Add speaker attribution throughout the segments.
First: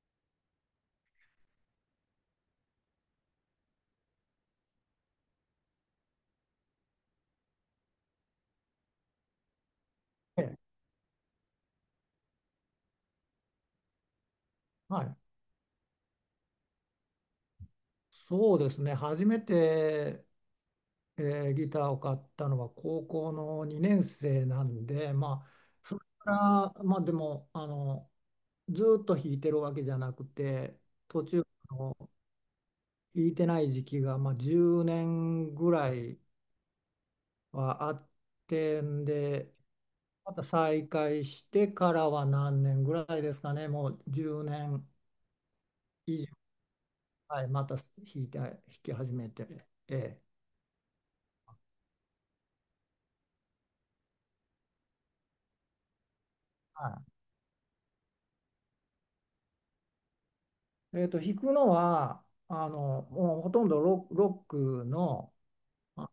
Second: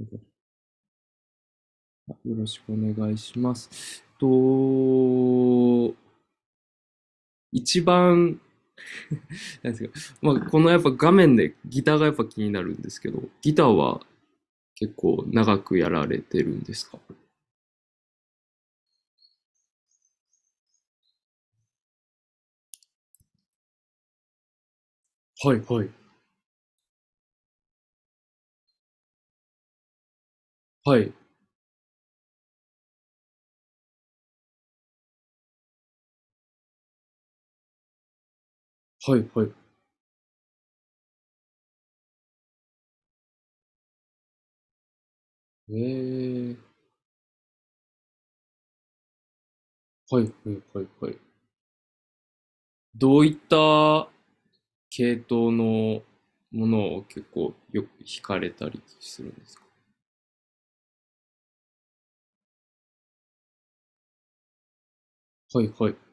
Speaker 1: よろしくお願いします。と、一番、なんですか、まあ、
Speaker 2: ええ、
Speaker 1: このやっぱ画面でギターがやっぱ気になるんですけど、ギターは結
Speaker 2: はい、
Speaker 1: 構長くやられてるんですか？
Speaker 2: そうですね。初めて、えギターを買ったのは高校の2年生なんで、ま
Speaker 1: はい
Speaker 2: あ、
Speaker 1: はい。
Speaker 2: それから、まあ、でもずーっと弾いてるわけじゃなくて、
Speaker 1: はい
Speaker 2: 途中あの弾いてない時期が、まあ、10年ぐらいはあってん
Speaker 1: はいはい。
Speaker 2: で、また再開してからは何年ぐらいですかね、もう10年
Speaker 1: え
Speaker 2: 以上。
Speaker 1: ー、
Speaker 2: はい、また弾き始めて。え
Speaker 1: は
Speaker 2: え、
Speaker 1: いはいはいはい。どういった系統のも
Speaker 2: は
Speaker 1: のを
Speaker 2: い。
Speaker 1: 結構よく弾かれたりするんですか？
Speaker 2: 弾くのは、もうほとんどロックの、
Speaker 1: はいはい。
Speaker 2: あ、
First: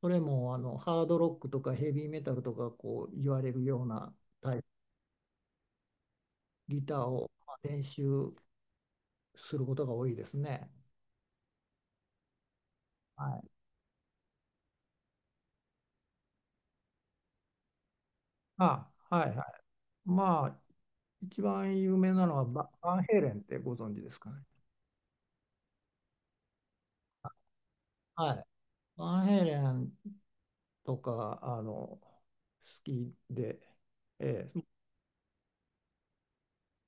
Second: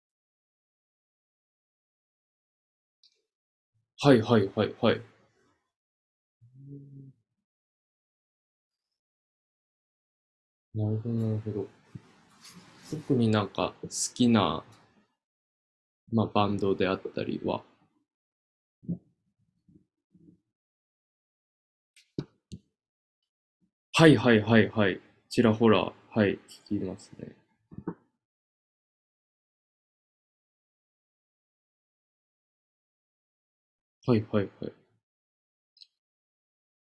Speaker 2: それもハードロックとかヘビーメタルとかこう言われるよう
Speaker 1: は
Speaker 2: な
Speaker 1: いはい
Speaker 2: タイ
Speaker 1: は
Speaker 2: プ、
Speaker 1: いはい。
Speaker 2: ギターをまあ練習することが多いですね。
Speaker 1: なるほどなるほど。特に
Speaker 2: は
Speaker 1: なん
Speaker 2: い。
Speaker 1: か好きなまあ、バンドであったりは。
Speaker 2: あ、はいはい。まあ、一番有名なのはバンヘイレンってご存知
Speaker 1: は
Speaker 2: で
Speaker 1: い
Speaker 2: すか
Speaker 1: はい
Speaker 2: ね。
Speaker 1: はいはい。ちらほら、はい、聞きますね。
Speaker 2: はい。バンヘイレンとか、好きで、
Speaker 1: はいはい
Speaker 2: ええ
Speaker 1: はい。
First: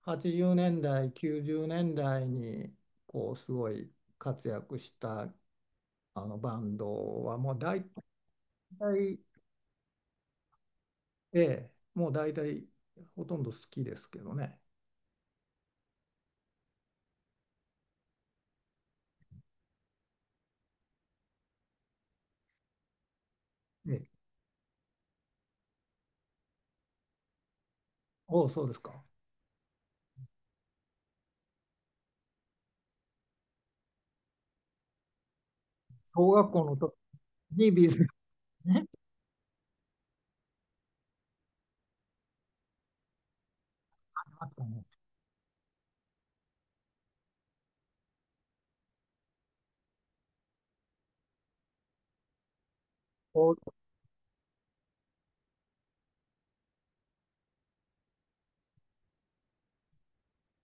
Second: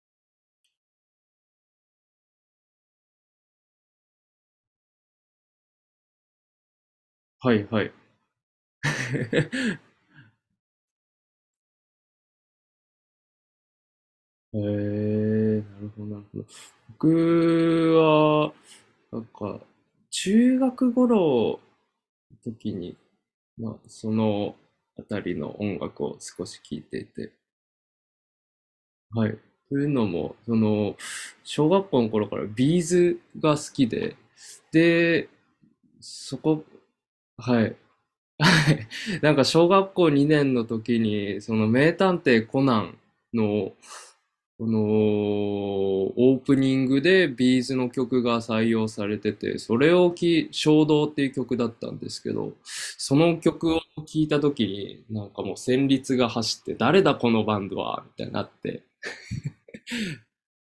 Speaker 2: 80年代、90年代にこうすごい活躍したあのバンドは
Speaker 1: は
Speaker 2: もう
Speaker 1: いは
Speaker 2: 大
Speaker 1: い。
Speaker 2: 体、
Speaker 1: へ
Speaker 2: ええ、もう大体ほとんど好きですけどね。
Speaker 1: え、なるほどなるほど。僕は、なんか、中学頃の時に、まあ、
Speaker 2: ええ、
Speaker 1: そのあたりの音楽を少し聴いていて、
Speaker 2: おう、そうですか。
Speaker 1: はい。というのも、その、小学校の頃からビーズが好きで、で、
Speaker 2: 小
Speaker 1: そ
Speaker 2: 学
Speaker 1: こ、
Speaker 2: 校の時
Speaker 1: は
Speaker 2: に
Speaker 1: い。
Speaker 2: ビーズ
Speaker 1: は
Speaker 2: がね、
Speaker 1: い。なんか小学校2年の時に、その名探偵コナンの、
Speaker 2: あった
Speaker 1: この
Speaker 2: ね。
Speaker 1: オープニングでビーズの曲が採用されてて、それをき、衝動っていう曲だったんですけど、その
Speaker 2: おう、
Speaker 1: 曲を聴いた時に、なんかもう旋律が走って、誰だこのバンドはみたいになって、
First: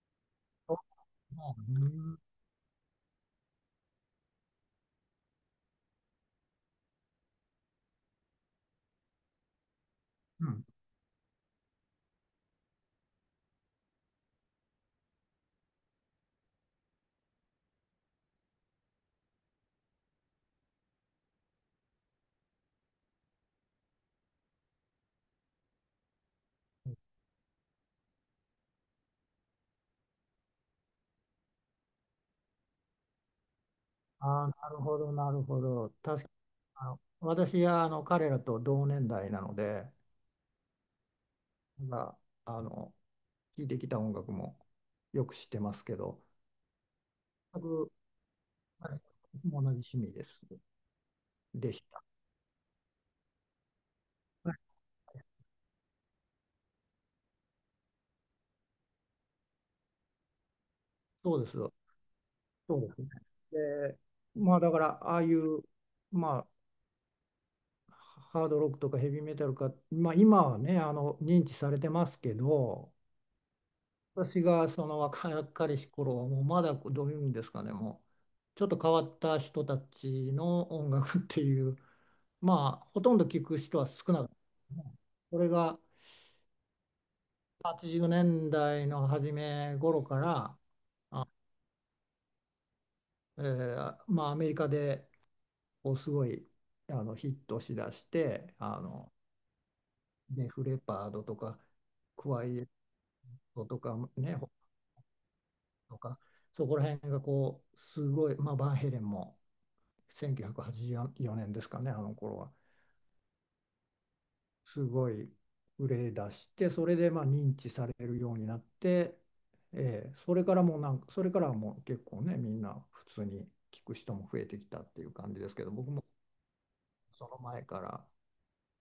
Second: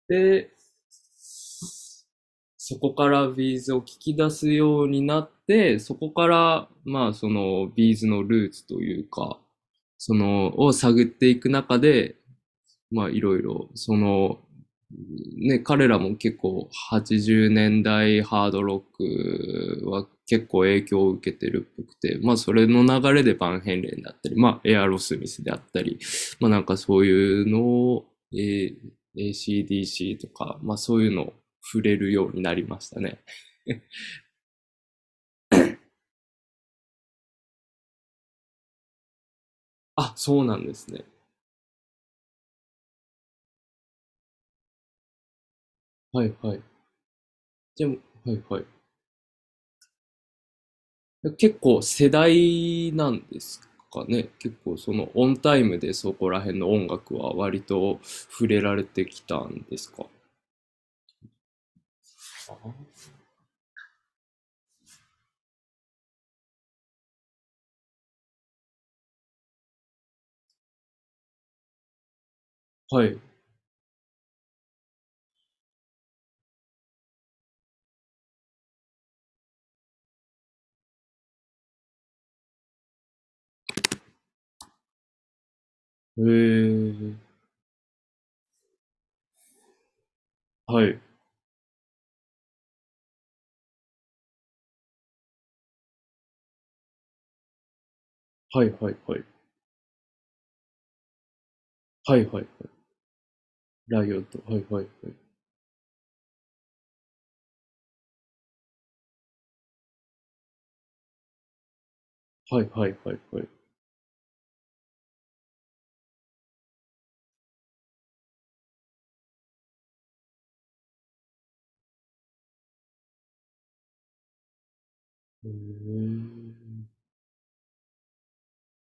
Speaker 1: で、
Speaker 2: そう、うん、
Speaker 1: そこからビーズを聞き出すようになって、そこから、まあ、そのビーズのルーツというか、そ
Speaker 2: う
Speaker 1: の、
Speaker 2: ん。
Speaker 1: を探っていく中で、まあいろいろ、その、ね、彼らも結構80年代ハードロックは結構影響を受けてるっぽくて、まあそれの流れでバンヘイレンだったり、まあエアロスミスであったり、まあなんかそういうのを、えー ACDC とか、まあそういうのを触れるようになりましたね。
Speaker 2: ああ、なるほど、なるほど。確かに私は彼らと同年代なので、
Speaker 1: あ、そうなんですね。
Speaker 2: まあ、聴いてきた音楽もよく知ってますけど、
Speaker 1: はいはい。
Speaker 2: 全
Speaker 1: で
Speaker 2: く。
Speaker 1: も、はいはい。
Speaker 2: はい、私も同じ趣味です。
Speaker 1: 結
Speaker 2: で
Speaker 1: 構
Speaker 2: した。
Speaker 1: 世代なんですかね。
Speaker 2: は
Speaker 1: 結
Speaker 2: い、
Speaker 1: 構そのオンタイムでそこら辺の音楽は割と触れられてきたんですか？
Speaker 2: そうです。そうですね。で、まあ、だから、ああいう、まあ、ハードロックとかヘビーメタルか、まあ今はね、認知されてますけど、
Speaker 1: はい。
Speaker 2: 私がその若かりし頃は、もうまだどういうんですかね、もう、ちょっと変わった人たちの音楽っていう、まあ、ほとんど聞く人は少なかったですね。それが
Speaker 1: へえ。
Speaker 2: 80年代の初め頃から、
Speaker 1: はい。
Speaker 2: まあ、アメリカでこうすごいヒットしだして
Speaker 1: はいはいはい。
Speaker 2: デフレパードとか
Speaker 1: はい
Speaker 2: ク
Speaker 1: はいは
Speaker 2: ワ
Speaker 1: い。
Speaker 2: イエットとか
Speaker 1: ライオッ
Speaker 2: ね、
Speaker 1: ト。はいはいはい。
Speaker 2: とか、そこら辺がこうすごい、まあ、バンヘレンも1984年ですかね、あの頃は
Speaker 1: はいはいはいはい。
Speaker 2: すごい売れ出して、それでまあ認知されるようになって、それからはもう結構ね、みんな普通に聞く人も増えてきたっていう感じ
Speaker 1: へ
Speaker 2: ですけど、僕も
Speaker 1: え。
Speaker 2: その前から。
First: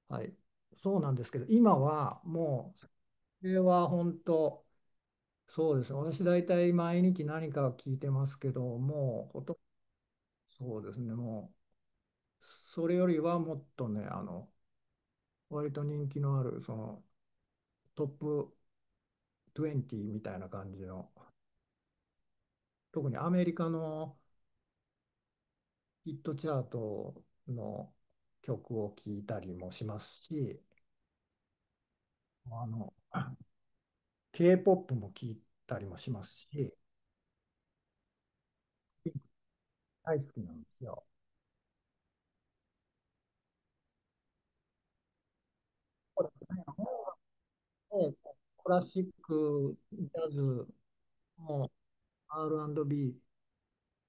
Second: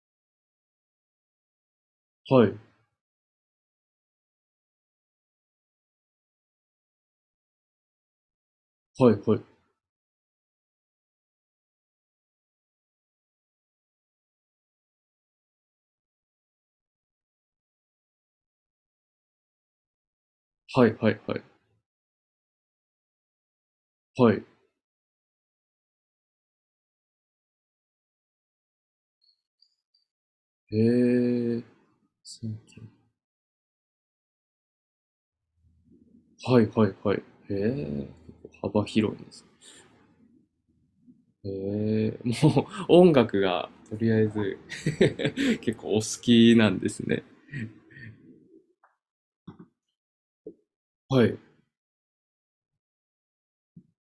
Speaker 2: はい、そうなんですけど、今は
Speaker 1: はい。
Speaker 2: もう、それは本当、そうですね、私大体毎日何か聞いてますけど、
Speaker 1: はい
Speaker 2: もう
Speaker 1: はい。
Speaker 2: こと、そうですね、もう、それよりはもっとね、割と人気のある、そのトップ20みたいな感じ
Speaker 1: はい
Speaker 2: の、
Speaker 1: はいはい。
Speaker 2: 特にアメリカの
Speaker 1: はい。
Speaker 2: ヒットチャートの曲を聞いたりもしますし、
Speaker 1: へえ。
Speaker 2: あの、K-POP も聞いたりもします
Speaker 1: はい
Speaker 2: し、
Speaker 1: はいはい。へえ。幅広いですね。
Speaker 2: 大好きなんですよ。
Speaker 1: もう音楽がとりあえず 結構お好きなんですね。
Speaker 2: もう、コラシック、ジャズ、
Speaker 1: はい、
Speaker 2: もう、 R&B、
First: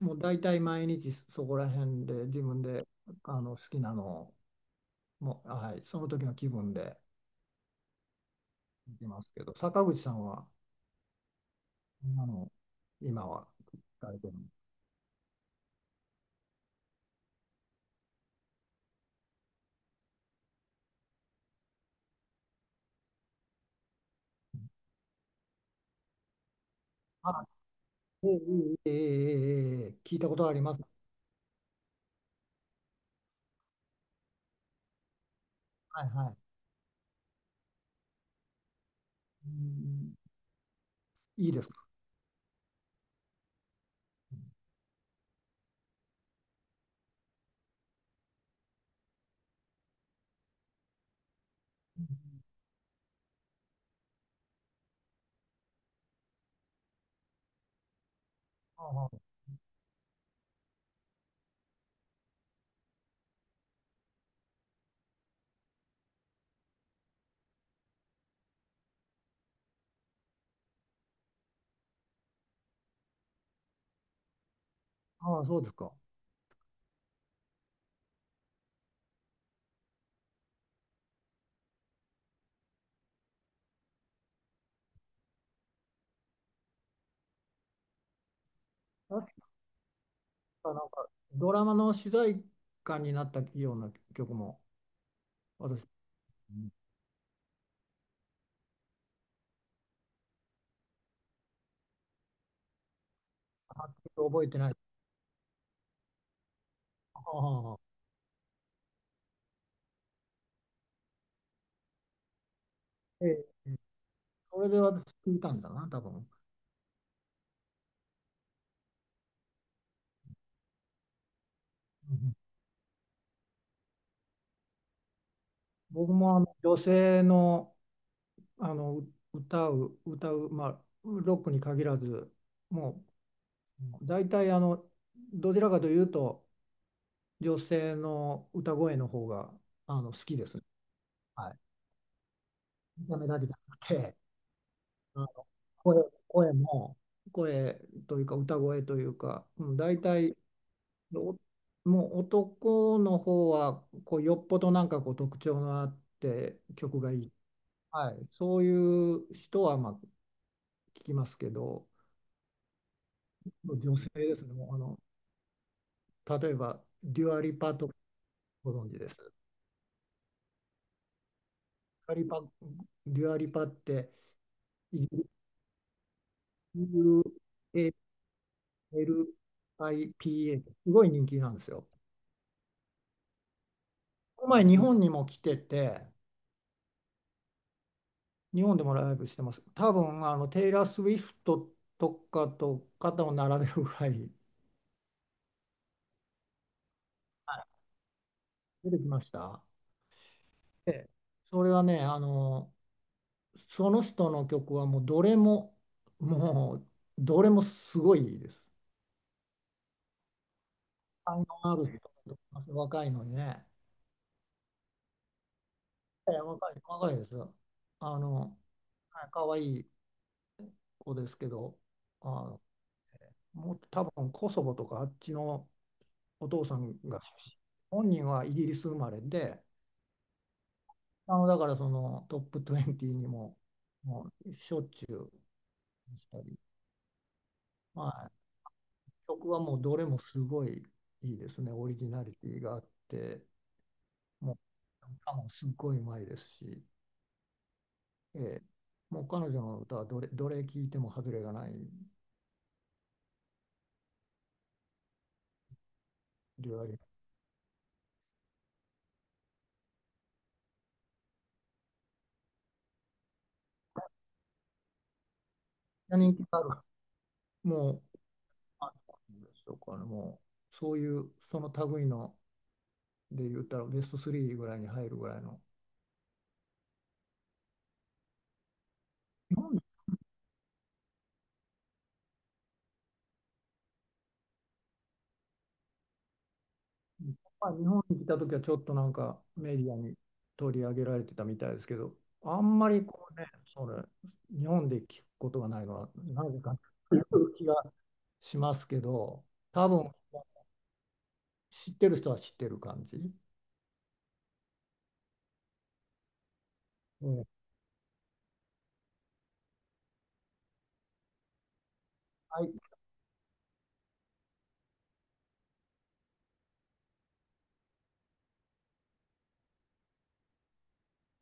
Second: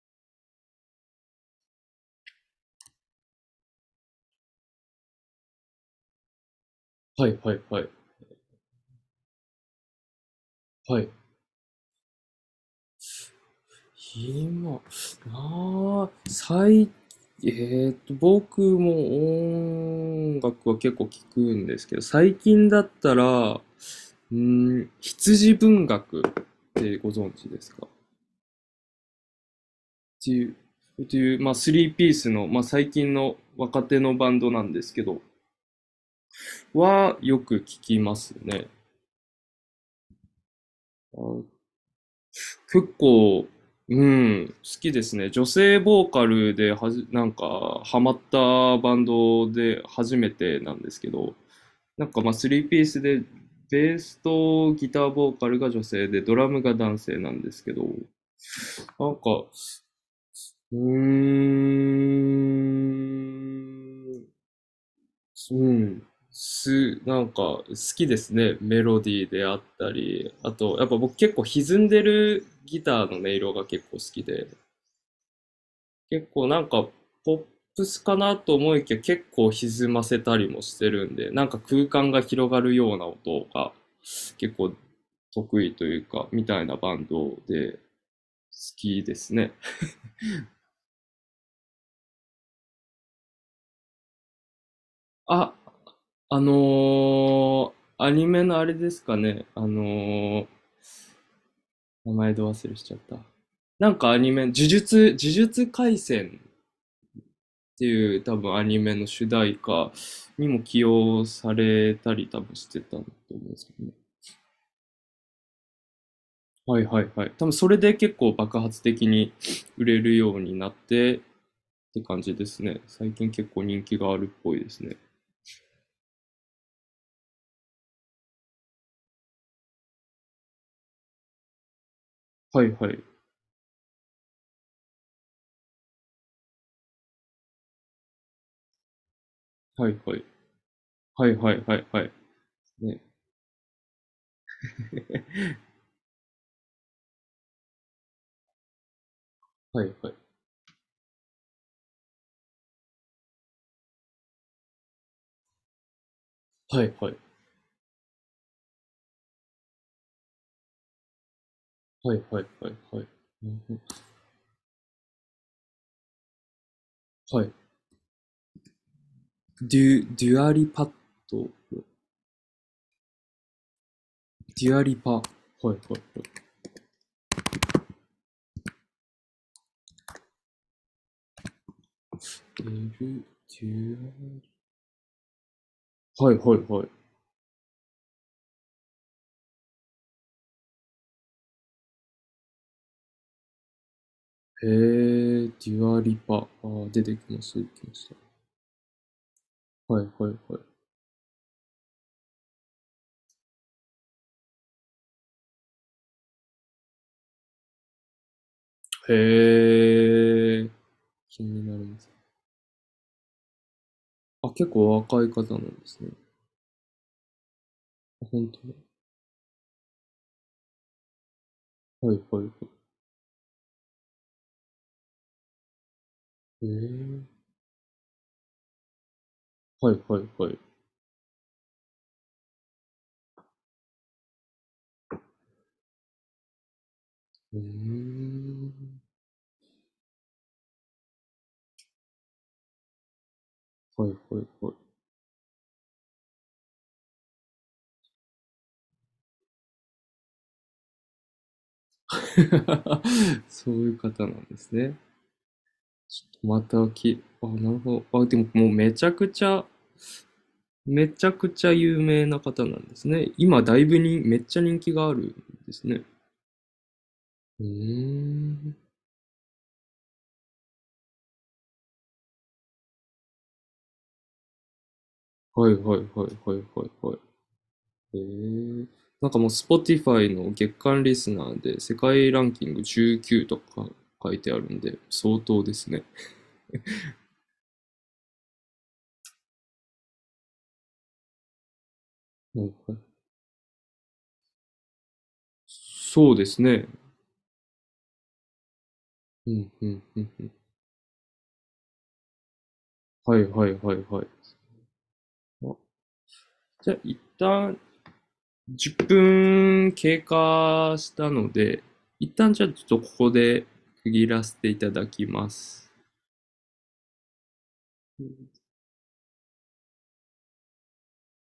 Speaker 2: もう大体毎日そこら辺で自分で好きなのを、もう、はい、その時の気分で
Speaker 1: はい、はい、はい、
Speaker 2: いますけど、坂口さんは、
Speaker 1: はい。
Speaker 2: あの、今は聞かれてるの。
Speaker 1: 今、なあ、僕も音楽は結構聞くんですけど、最近だったら、うん、羊文学ってご存
Speaker 2: あ、
Speaker 1: 知ですか？っ
Speaker 2: ええええええええ、聞いた
Speaker 1: て
Speaker 2: こ
Speaker 1: い
Speaker 2: とあ
Speaker 1: う、
Speaker 2: ります。
Speaker 1: まあ、スリーピースの、まあ、最近の若手のバンドなんですけど、
Speaker 2: はいはい。
Speaker 1: はよく聞きますね。
Speaker 2: うん、いい
Speaker 1: あ、
Speaker 2: ですか。
Speaker 1: 結構、うん、好きですね。女性ボーカルではなんか、ハマったバンドで初めてなんですけど、なんかまあ、3ピースで、ベースとギターボーカルが女性で、ドラムが男性なんですけど、なん
Speaker 2: あ
Speaker 1: か、うーん、うん、なんか、好きですね。メロディーであったり、あと、やっぱ僕結構歪んでるギターの音色が結構好きで、
Speaker 2: あ、ああ、そうですか。
Speaker 1: 結構なんかポップスかなと思いきや結構歪ませたりもしてるんで、なんか空間が広がるような音が結構得意というか、みたいなバンドで好きです
Speaker 2: 確
Speaker 1: ね。
Speaker 2: かなんかドラマの主題歌になったような曲も、
Speaker 1: あ、
Speaker 2: 私
Speaker 1: あのー、アニメのあれですかね。ー、名前ど忘れしちゃった。
Speaker 2: は
Speaker 1: な
Speaker 2: っ
Speaker 1: ん
Speaker 2: き
Speaker 1: か
Speaker 2: り
Speaker 1: ア
Speaker 2: と
Speaker 1: ニメ、
Speaker 2: 覚えてない。
Speaker 1: 呪術廻戦っ
Speaker 2: ああ、
Speaker 1: ていう多分アニメの主題歌にも起用されたり多分してたと思
Speaker 2: え
Speaker 1: うんで
Speaker 2: え、
Speaker 1: すけどね。
Speaker 2: それで私聞いたんだな、多分。
Speaker 1: はいはいはい。多分それで結構爆発的に売れるようになってって
Speaker 2: う
Speaker 1: 感じ
Speaker 2: ん、
Speaker 1: ですね。最近結構人気があるっぽいですね。
Speaker 2: 僕も女性の、あのう歌う、歌う、まあ、ロックに限らず、
Speaker 1: はいはい。
Speaker 2: もう大体どちらかというと、女性の歌声の方が
Speaker 1: はいは
Speaker 2: 好
Speaker 1: い。
Speaker 2: きですね。
Speaker 1: はい
Speaker 2: は
Speaker 1: は
Speaker 2: い。
Speaker 1: いはいはい。ね。
Speaker 2: 見た目だけじゃなくて、あの声、声も、声というか、歌声というか、うん、
Speaker 1: はい
Speaker 2: 大
Speaker 1: はい。
Speaker 2: 体おもう男の方はこうよっぽどなんかこう特徴のあって
Speaker 1: はい
Speaker 2: 曲
Speaker 1: は
Speaker 2: がい
Speaker 1: い。
Speaker 2: い、はい、そういう人はまあ聞きますけど、
Speaker 1: はいはいはいはい。うん、
Speaker 2: 女性ですね。もう例えばデュ
Speaker 1: は
Speaker 2: アリ
Speaker 1: い。
Speaker 2: パとか、ご存知です。
Speaker 1: デュアリパッド。
Speaker 2: デュアリパ、デュアリパって
Speaker 1: デュアリ
Speaker 2: イギ
Speaker 1: パ。は
Speaker 2: リ
Speaker 1: いはいはい。
Speaker 2: ス、 LIPA、 すごい人気なんですよ。
Speaker 1: デュ、デュ
Speaker 2: この前日本にも来てて、
Speaker 1: ア、はいはいはい。
Speaker 2: 日本でもライブしてます。多分あのテイラー・スウィフトとかと肩を並べるぐらい。
Speaker 1: へえ、デュアリパ。出てきまし
Speaker 2: は
Speaker 1: た、
Speaker 2: い、
Speaker 1: 出てきまし
Speaker 2: 出てきました。
Speaker 1: た。はいはいはい。
Speaker 2: で、それはね、その人の曲は、もうどれもすごいです。
Speaker 1: へえ。
Speaker 2: 才
Speaker 1: 気
Speaker 2: 能
Speaker 1: に
Speaker 2: あ
Speaker 1: なり
Speaker 2: る
Speaker 1: ま
Speaker 2: 人
Speaker 1: す。
Speaker 2: だと思います、若いのにね。
Speaker 1: あ、結構若い方なんですね。
Speaker 2: ええ、若いです。あ
Speaker 1: あ、
Speaker 2: の、
Speaker 1: 本当だ。
Speaker 2: はい、可愛い子ですけど、
Speaker 1: はい
Speaker 2: あ
Speaker 1: はいはい。
Speaker 2: の、もう多分コソボとかあっちのお父
Speaker 1: え
Speaker 2: さんが
Speaker 1: ー、
Speaker 2: 出身、本人はイギリス生まれで、
Speaker 1: はいはいはい。
Speaker 2: だからそのトップ20にも、もうしょっちゅうしたり。
Speaker 1: え
Speaker 2: はい、
Speaker 1: ー、
Speaker 2: 曲はもうどれもすごいいいですね。オリジナリティがあって、
Speaker 1: はいはい
Speaker 2: も
Speaker 1: はい。
Speaker 2: う歌もすごいうまいですし、ええもう彼女の歌は、どれ聴いても外れがない。
Speaker 1: そういう方なんですね。ちょっと
Speaker 2: デュア
Speaker 1: また
Speaker 2: リテ
Speaker 1: き、あ、なるほど。あ、でももうめちゃくちゃ、めちゃくちゃ有名な方なんですね。今だいぶに、めっちゃ人気があるんですね。
Speaker 2: ィ。人気がある。
Speaker 1: うー
Speaker 2: もう、
Speaker 1: ん。
Speaker 2: あ、なんでしょうかね、もう、そういう、その類ので言ったらベスト3ぐらいに入るぐらいの、
Speaker 1: はいはいはいはいはいはい。へえ、なんかもう
Speaker 2: 日本
Speaker 1: Spotify の月間リスナーで世界ランキング19とか書いてあるんで、相当ですね。
Speaker 2: まあ、日本に来た時はちょっとなんかメディアに取り上げられてたみたいですけど、あ
Speaker 1: はい
Speaker 2: んま
Speaker 1: は
Speaker 2: り
Speaker 1: い、
Speaker 2: こうね、それ、日本で聞くことがないのは、
Speaker 1: そう
Speaker 2: な
Speaker 1: です
Speaker 2: ぜか
Speaker 1: ね。
Speaker 2: という気がしますけど、
Speaker 1: うんう
Speaker 2: 多
Speaker 1: ん
Speaker 2: 分
Speaker 1: うんうん。
Speaker 2: 知ってる人は知ってる感じ。
Speaker 1: はいはいはいはい。あ、じゃあ一
Speaker 2: うん、
Speaker 1: 旦10分経過したので、一旦
Speaker 2: は
Speaker 1: じゃあ
Speaker 2: い
Speaker 1: ちょっとここで区切らせていただきます。